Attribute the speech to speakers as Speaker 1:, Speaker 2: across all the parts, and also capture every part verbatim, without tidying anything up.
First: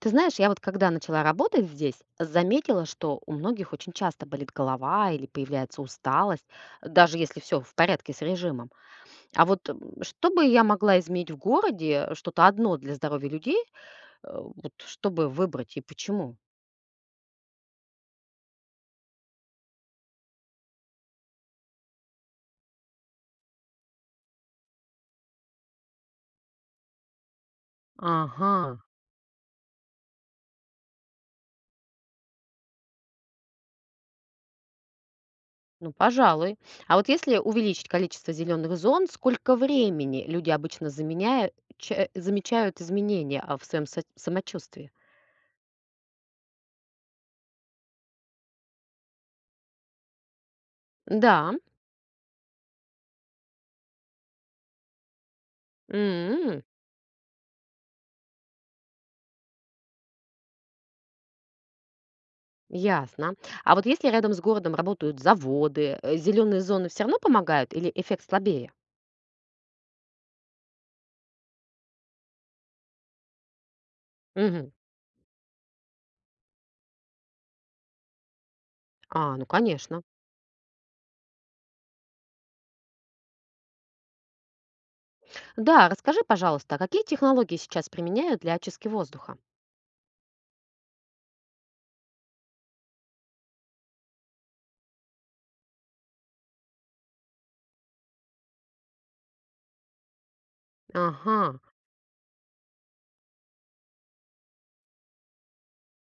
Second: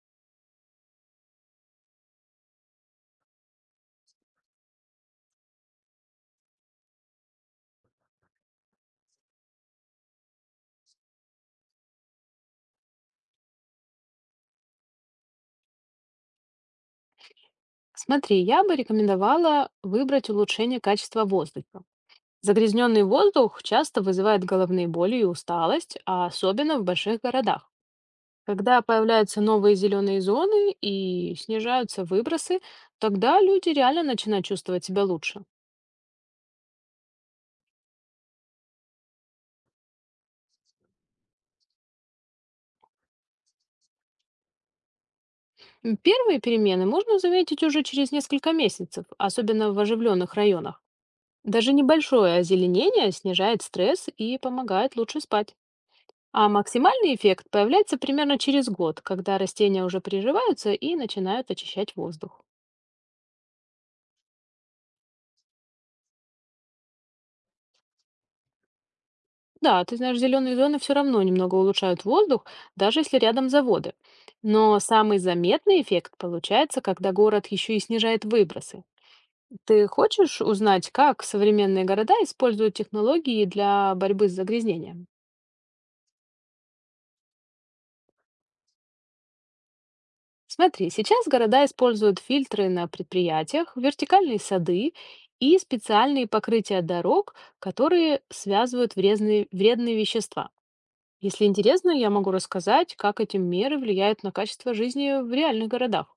Speaker 1: Ты знаешь, я вот когда начала работать здесь, заметила, что у многих очень часто болит голова или появляется усталость, даже если все в порядке с режимом. А вот м, что бы я могла изменить в городе, что-то одно для здоровья людей, э, вот чтобы выбрать и почему?
Speaker 2: Смотри, я бы рекомендовала выбрать улучшение качества воздуха. Загрязненный воздух часто вызывает головные боли и усталость, а особенно в больших городах.
Speaker 1: Ага,
Speaker 2: Когда появляются новые зеленые зоны и снижаются выбросы, тогда люди реально начинают чувствовать себя лучше.
Speaker 1: ну, пожалуй. А вот если увеличить количество зеленых зон, сколько времени люди обычно заменяя- ча- замечают изменения а, в своем самочувствии?
Speaker 2: М, Первые перемены можно заметить уже через несколько месяцев, особенно в оживленных районах.
Speaker 1: Да.
Speaker 2: Даже небольшое озеленение снижает стресс и помогает лучше спать. А
Speaker 1: м,
Speaker 2: максимальный эффект появляется примерно через год, когда растения уже приживаются и начинают очищать воздух.
Speaker 1: Ясно. А вот если рядом с городом работают заводы, зеленые зоны все равно помогают или эффект слабее?
Speaker 2: Да, ты знаешь, зеленые зоны все равно немного улучшают воздух, даже если рядом заводы.
Speaker 1: Мгм.
Speaker 2: Но самый заметный эффект получается, когда город еще и снижает выбросы.
Speaker 1: А, ну
Speaker 2: Ты
Speaker 1: конечно.
Speaker 2: хочешь узнать, как современные города используют технологии для борьбы с загрязнением?
Speaker 1: Да, расскажи, пожалуйста, а какие технологии сейчас применяют для очистки воздуха?
Speaker 2: Смотри, сейчас города используют фильтры на предприятиях, вертикальные сады и специальные покрытия дорог, которые связывают вредные, вредные вещества. Если
Speaker 1: Ага.
Speaker 2: интересно, я могу рассказать, как эти меры влияют на качество жизни в реальных городах.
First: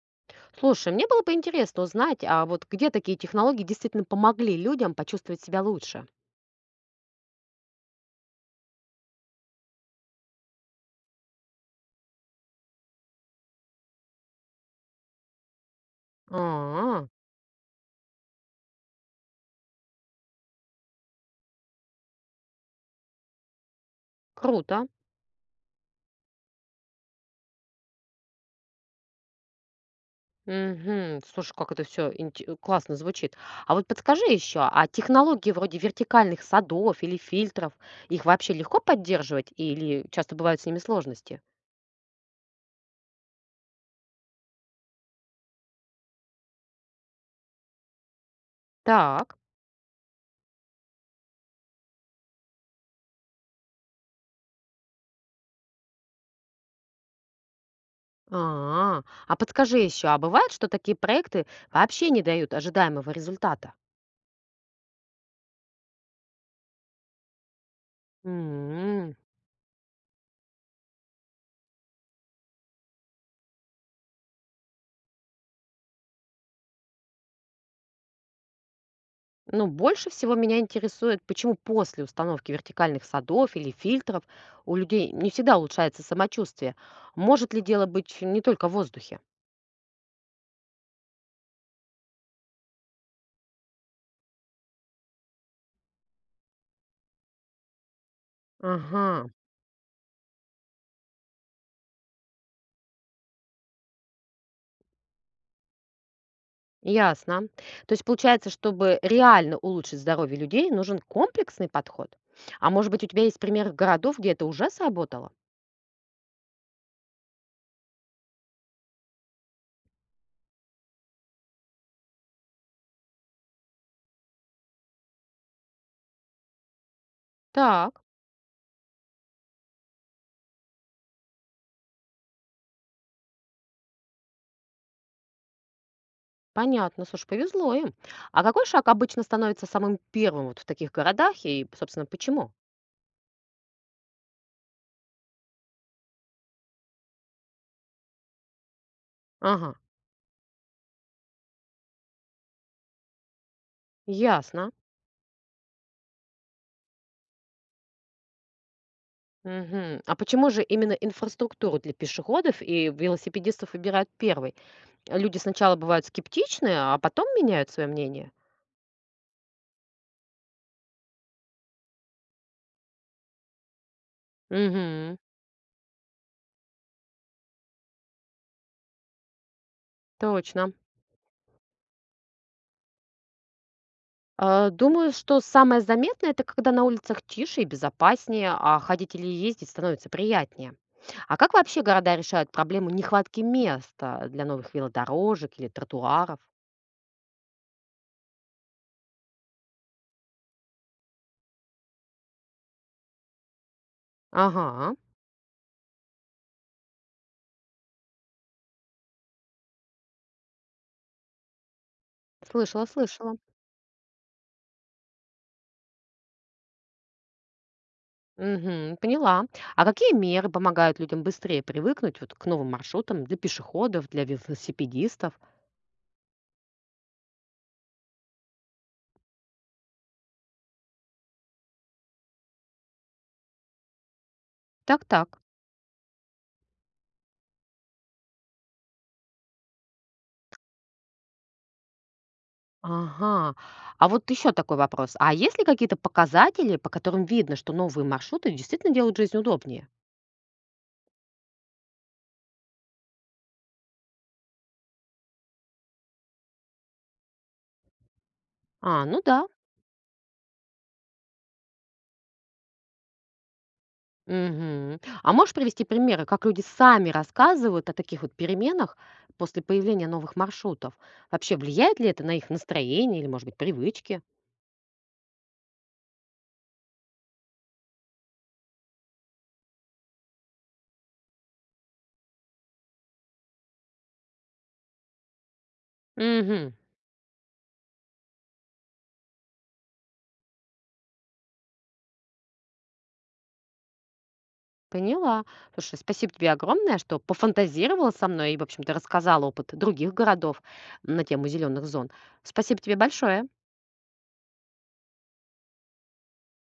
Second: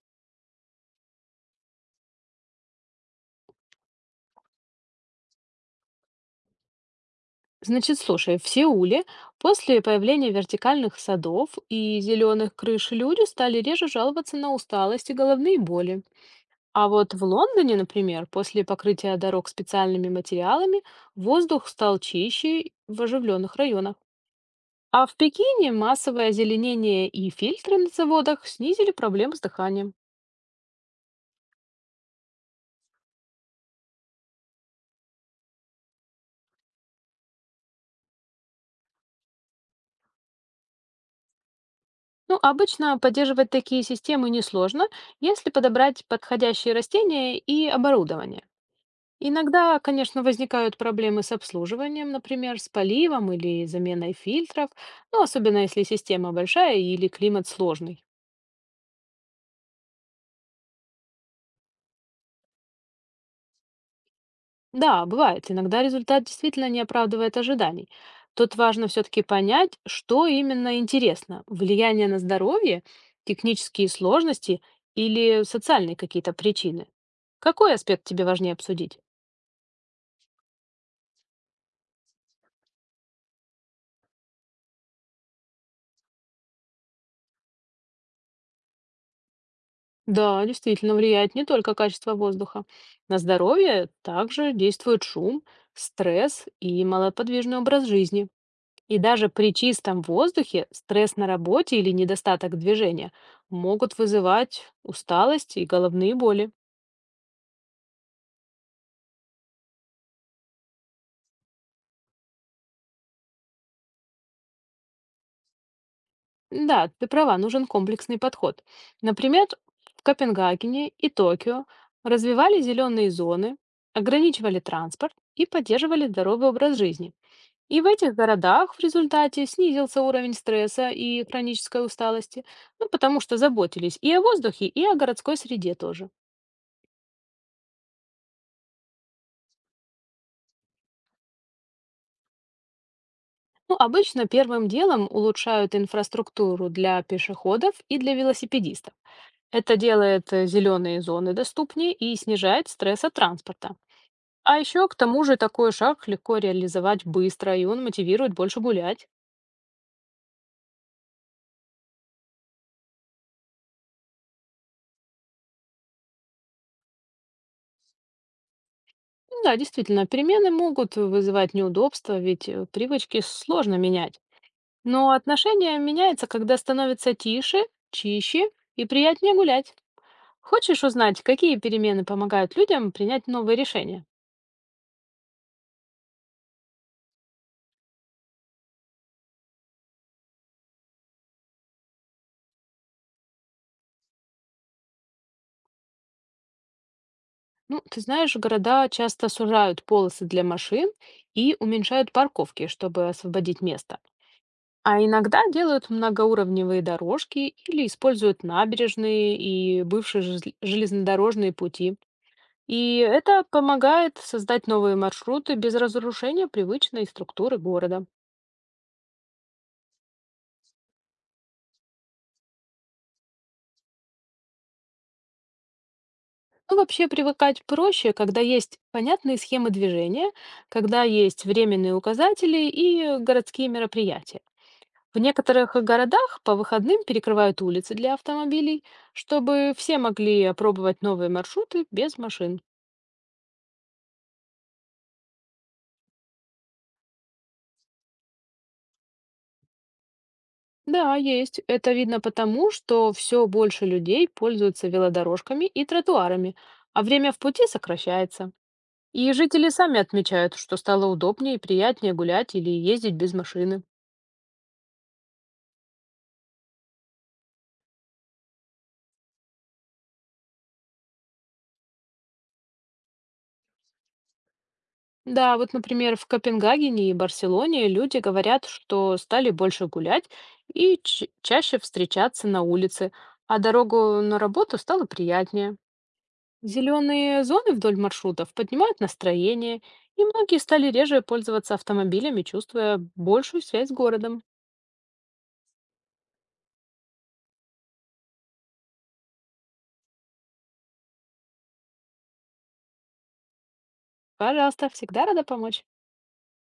Speaker 1: Слушай, мне было бы интересно узнать, а вот где такие технологии действительно помогли людям почувствовать себя лучше?
Speaker 2: Значит, слушай, в Сеуле после появления вертикальных садов и зеленых крыш люди стали реже жаловаться на усталость и головные боли. А
Speaker 1: А,
Speaker 2: вот в Лондоне, например, после покрытия дорог специальными материалами воздух стал чище в оживленных районах.
Speaker 1: круто.
Speaker 2: А в Пекине массовое озеленение и фильтры на заводах снизили проблемы с дыханием.
Speaker 1: Мгм. Слушай, как это все классно звучит. А вот подскажи еще, а технологии вроде вертикальных садов или фильтров, их вообще легко поддерживать или часто бывают с ними сложности?
Speaker 2: Ну, обычно поддерживать такие системы несложно, если подобрать подходящие растения и оборудование.
Speaker 1: Так.
Speaker 2: Иногда, конечно, возникают проблемы с обслуживанием, например, с поливом или заменой фильтров, ну, особенно если система большая или климат сложный.
Speaker 1: А, а подскажи еще, а бывает, что такие проекты вообще не дают ожидаемого результата?
Speaker 2: Да, бывает. Иногда результат действительно не оправдывает ожиданий. Тут важно
Speaker 1: М.
Speaker 2: все-таки понять, что именно интересно. Влияние на здоровье, технические сложности или социальные какие-то причины. Какой аспект тебе важнее обсудить?
Speaker 1: Ну, больше всего меня интересует, почему после установки вертикальных садов или фильтров у людей не всегда улучшается самочувствие. Может ли дело быть не только в воздухе?
Speaker 2: Да, действительно влияет не только качество воздуха. На здоровье также действует шум, стресс и малоподвижный образ жизни. И
Speaker 1: Ага.
Speaker 2: даже при чистом воздухе стресс на работе или недостаток движения могут вызывать усталость и головные боли.
Speaker 1: Ясно. То есть получается, чтобы реально улучшить здоровье людей, нужен комплексный подход. А может быть, у тебя есть примеры городов, где это уже сработало?
Speaker 2: Да, ты права, нужен комплексный подход. Например, в Копенгагене и Токио развивали зеленые зоны, ограничивали транспорт и поддерживали здоровый образ жизни. И в
Speaker 1: Так,
Speaker 2: этих городах в результате снизился уровень стресса и хронической усталости, ну, потому что заботились и о воздухе, и о городской среде тоже.
Speaker 1: понятно, слушай, повезло им. А какой шаг обычно становится самым первым вот в таких городах и, собственно, почему?
Speaker 2: Ну, обычно первым делом улучшают инфраструктуру для пешеходов и для велосипедистов.
Speaker 1: Ага,
Speaker 2: Это делает э, зеленые зоны доступнее и снижает стресс от транспорта. А
Speaker 1: ясно.
Speaker 2: еще, к тому же, такой шаг легко реализовать быстро, и он мотивирует больше гулять.
Speaker 1: Мгм. А почему же именно инфраструктуру для пешеходов и велосипедистов выбирают первой? Люди сначала бывают скептичны, а потом меняют свое мнение.
Speaker 2: Ну да, действительно, перемены могут вызывать неудобства, ведь э, привычки сложно менять. Но
Speaker 1: Угу,
Speaker 2: отношение меняется, когда становится тише, чище и приятнее гулять.
Speaker 1: точно.
Speaker 2: Хочешь узнать, какие перемены помогают людям принять новые решения?
Speaker 1: А, думаю, что самое заметное — это когда на улицах тише и безопаснее, а ходить или ездить становится приятнее. А как вообще города решают проблему нехватки места для новых велодорожек или тротуаров?
Speaker 2: Ну, ты знаешь, города часто сужают полосы для машин и уменьшают парковки, чтобы освободить место.
Speaker 1: Ага,
Speaker 2: А иногда делают многоуровневые дорожки или используют набережные и бывшие жез- железнодорожные пути.
Speaker 1: слышала,
Speaker 2: И
Speaker 1: слышала.
Speaker 2: это помогает создать новые маршруты без разрушения привычной структуры города.
Speaker 1: Мгм, поняла. А какие меры помогают людям быстрее привыкнуть вот к новым маршрутам для пешеходов, для велосипедистов?
Speaker 2: Ну, вообще привыкать проще, когда есть понятные схемы движения, когда есть временные указатели и городские мероприятия. В
Speaker 1: Так-так.
Speaker 2: некоторых городах по выходным перекрывают улицы для автомобилей, чтобы все могли опробовать новые маршруты без машин.
Speaker 1: Ага. А вот еще такой вопрос. А есть ли какие-то показатели, по которым видно, что новые маршруты действительно делают жизнь удобнее?
Speaker 2: Да, есть. Это видно потому, что все больше людей пользуются велодорожками и тротуарами, а время в пути сокращается.
Speaker 1: А, ну
Speaker 2: И
Speaker 1: да.
Speaker 2: жители сами отмечают, что стало удобнее и приятнее гулять или ездить без машины.
Speaker 1: Мгм. А можешь привести примеры, как люди сами рассказывают о таких вот переменах после появления новых маршрутов? Вообще, влияет ли это на их настроение или, может быть, привычки?
Speaker 2: Да, вот, например, в Копенгагене и Барселоне люди говорят, что стали больше гулять и ч- чаще встречаться на улице, а дорогу на работу стало приятнее.
Speaker 1: Угу.
Speaker 2: Зеленые зоны вдоль маршрутов поднимают настроение, и многие стали реже пользоваться автомобилями, чувствуя большую связь с городом.
Speaker 1: Поняла. Слушай, спасибо тебе огромное, что пофантазировала со мной и, в общем-то, рассказала опыт других городов на тему зеленых зон. Спасибо тебе большое.
Speaker 2: Пожалуйста, всегда рада помочь.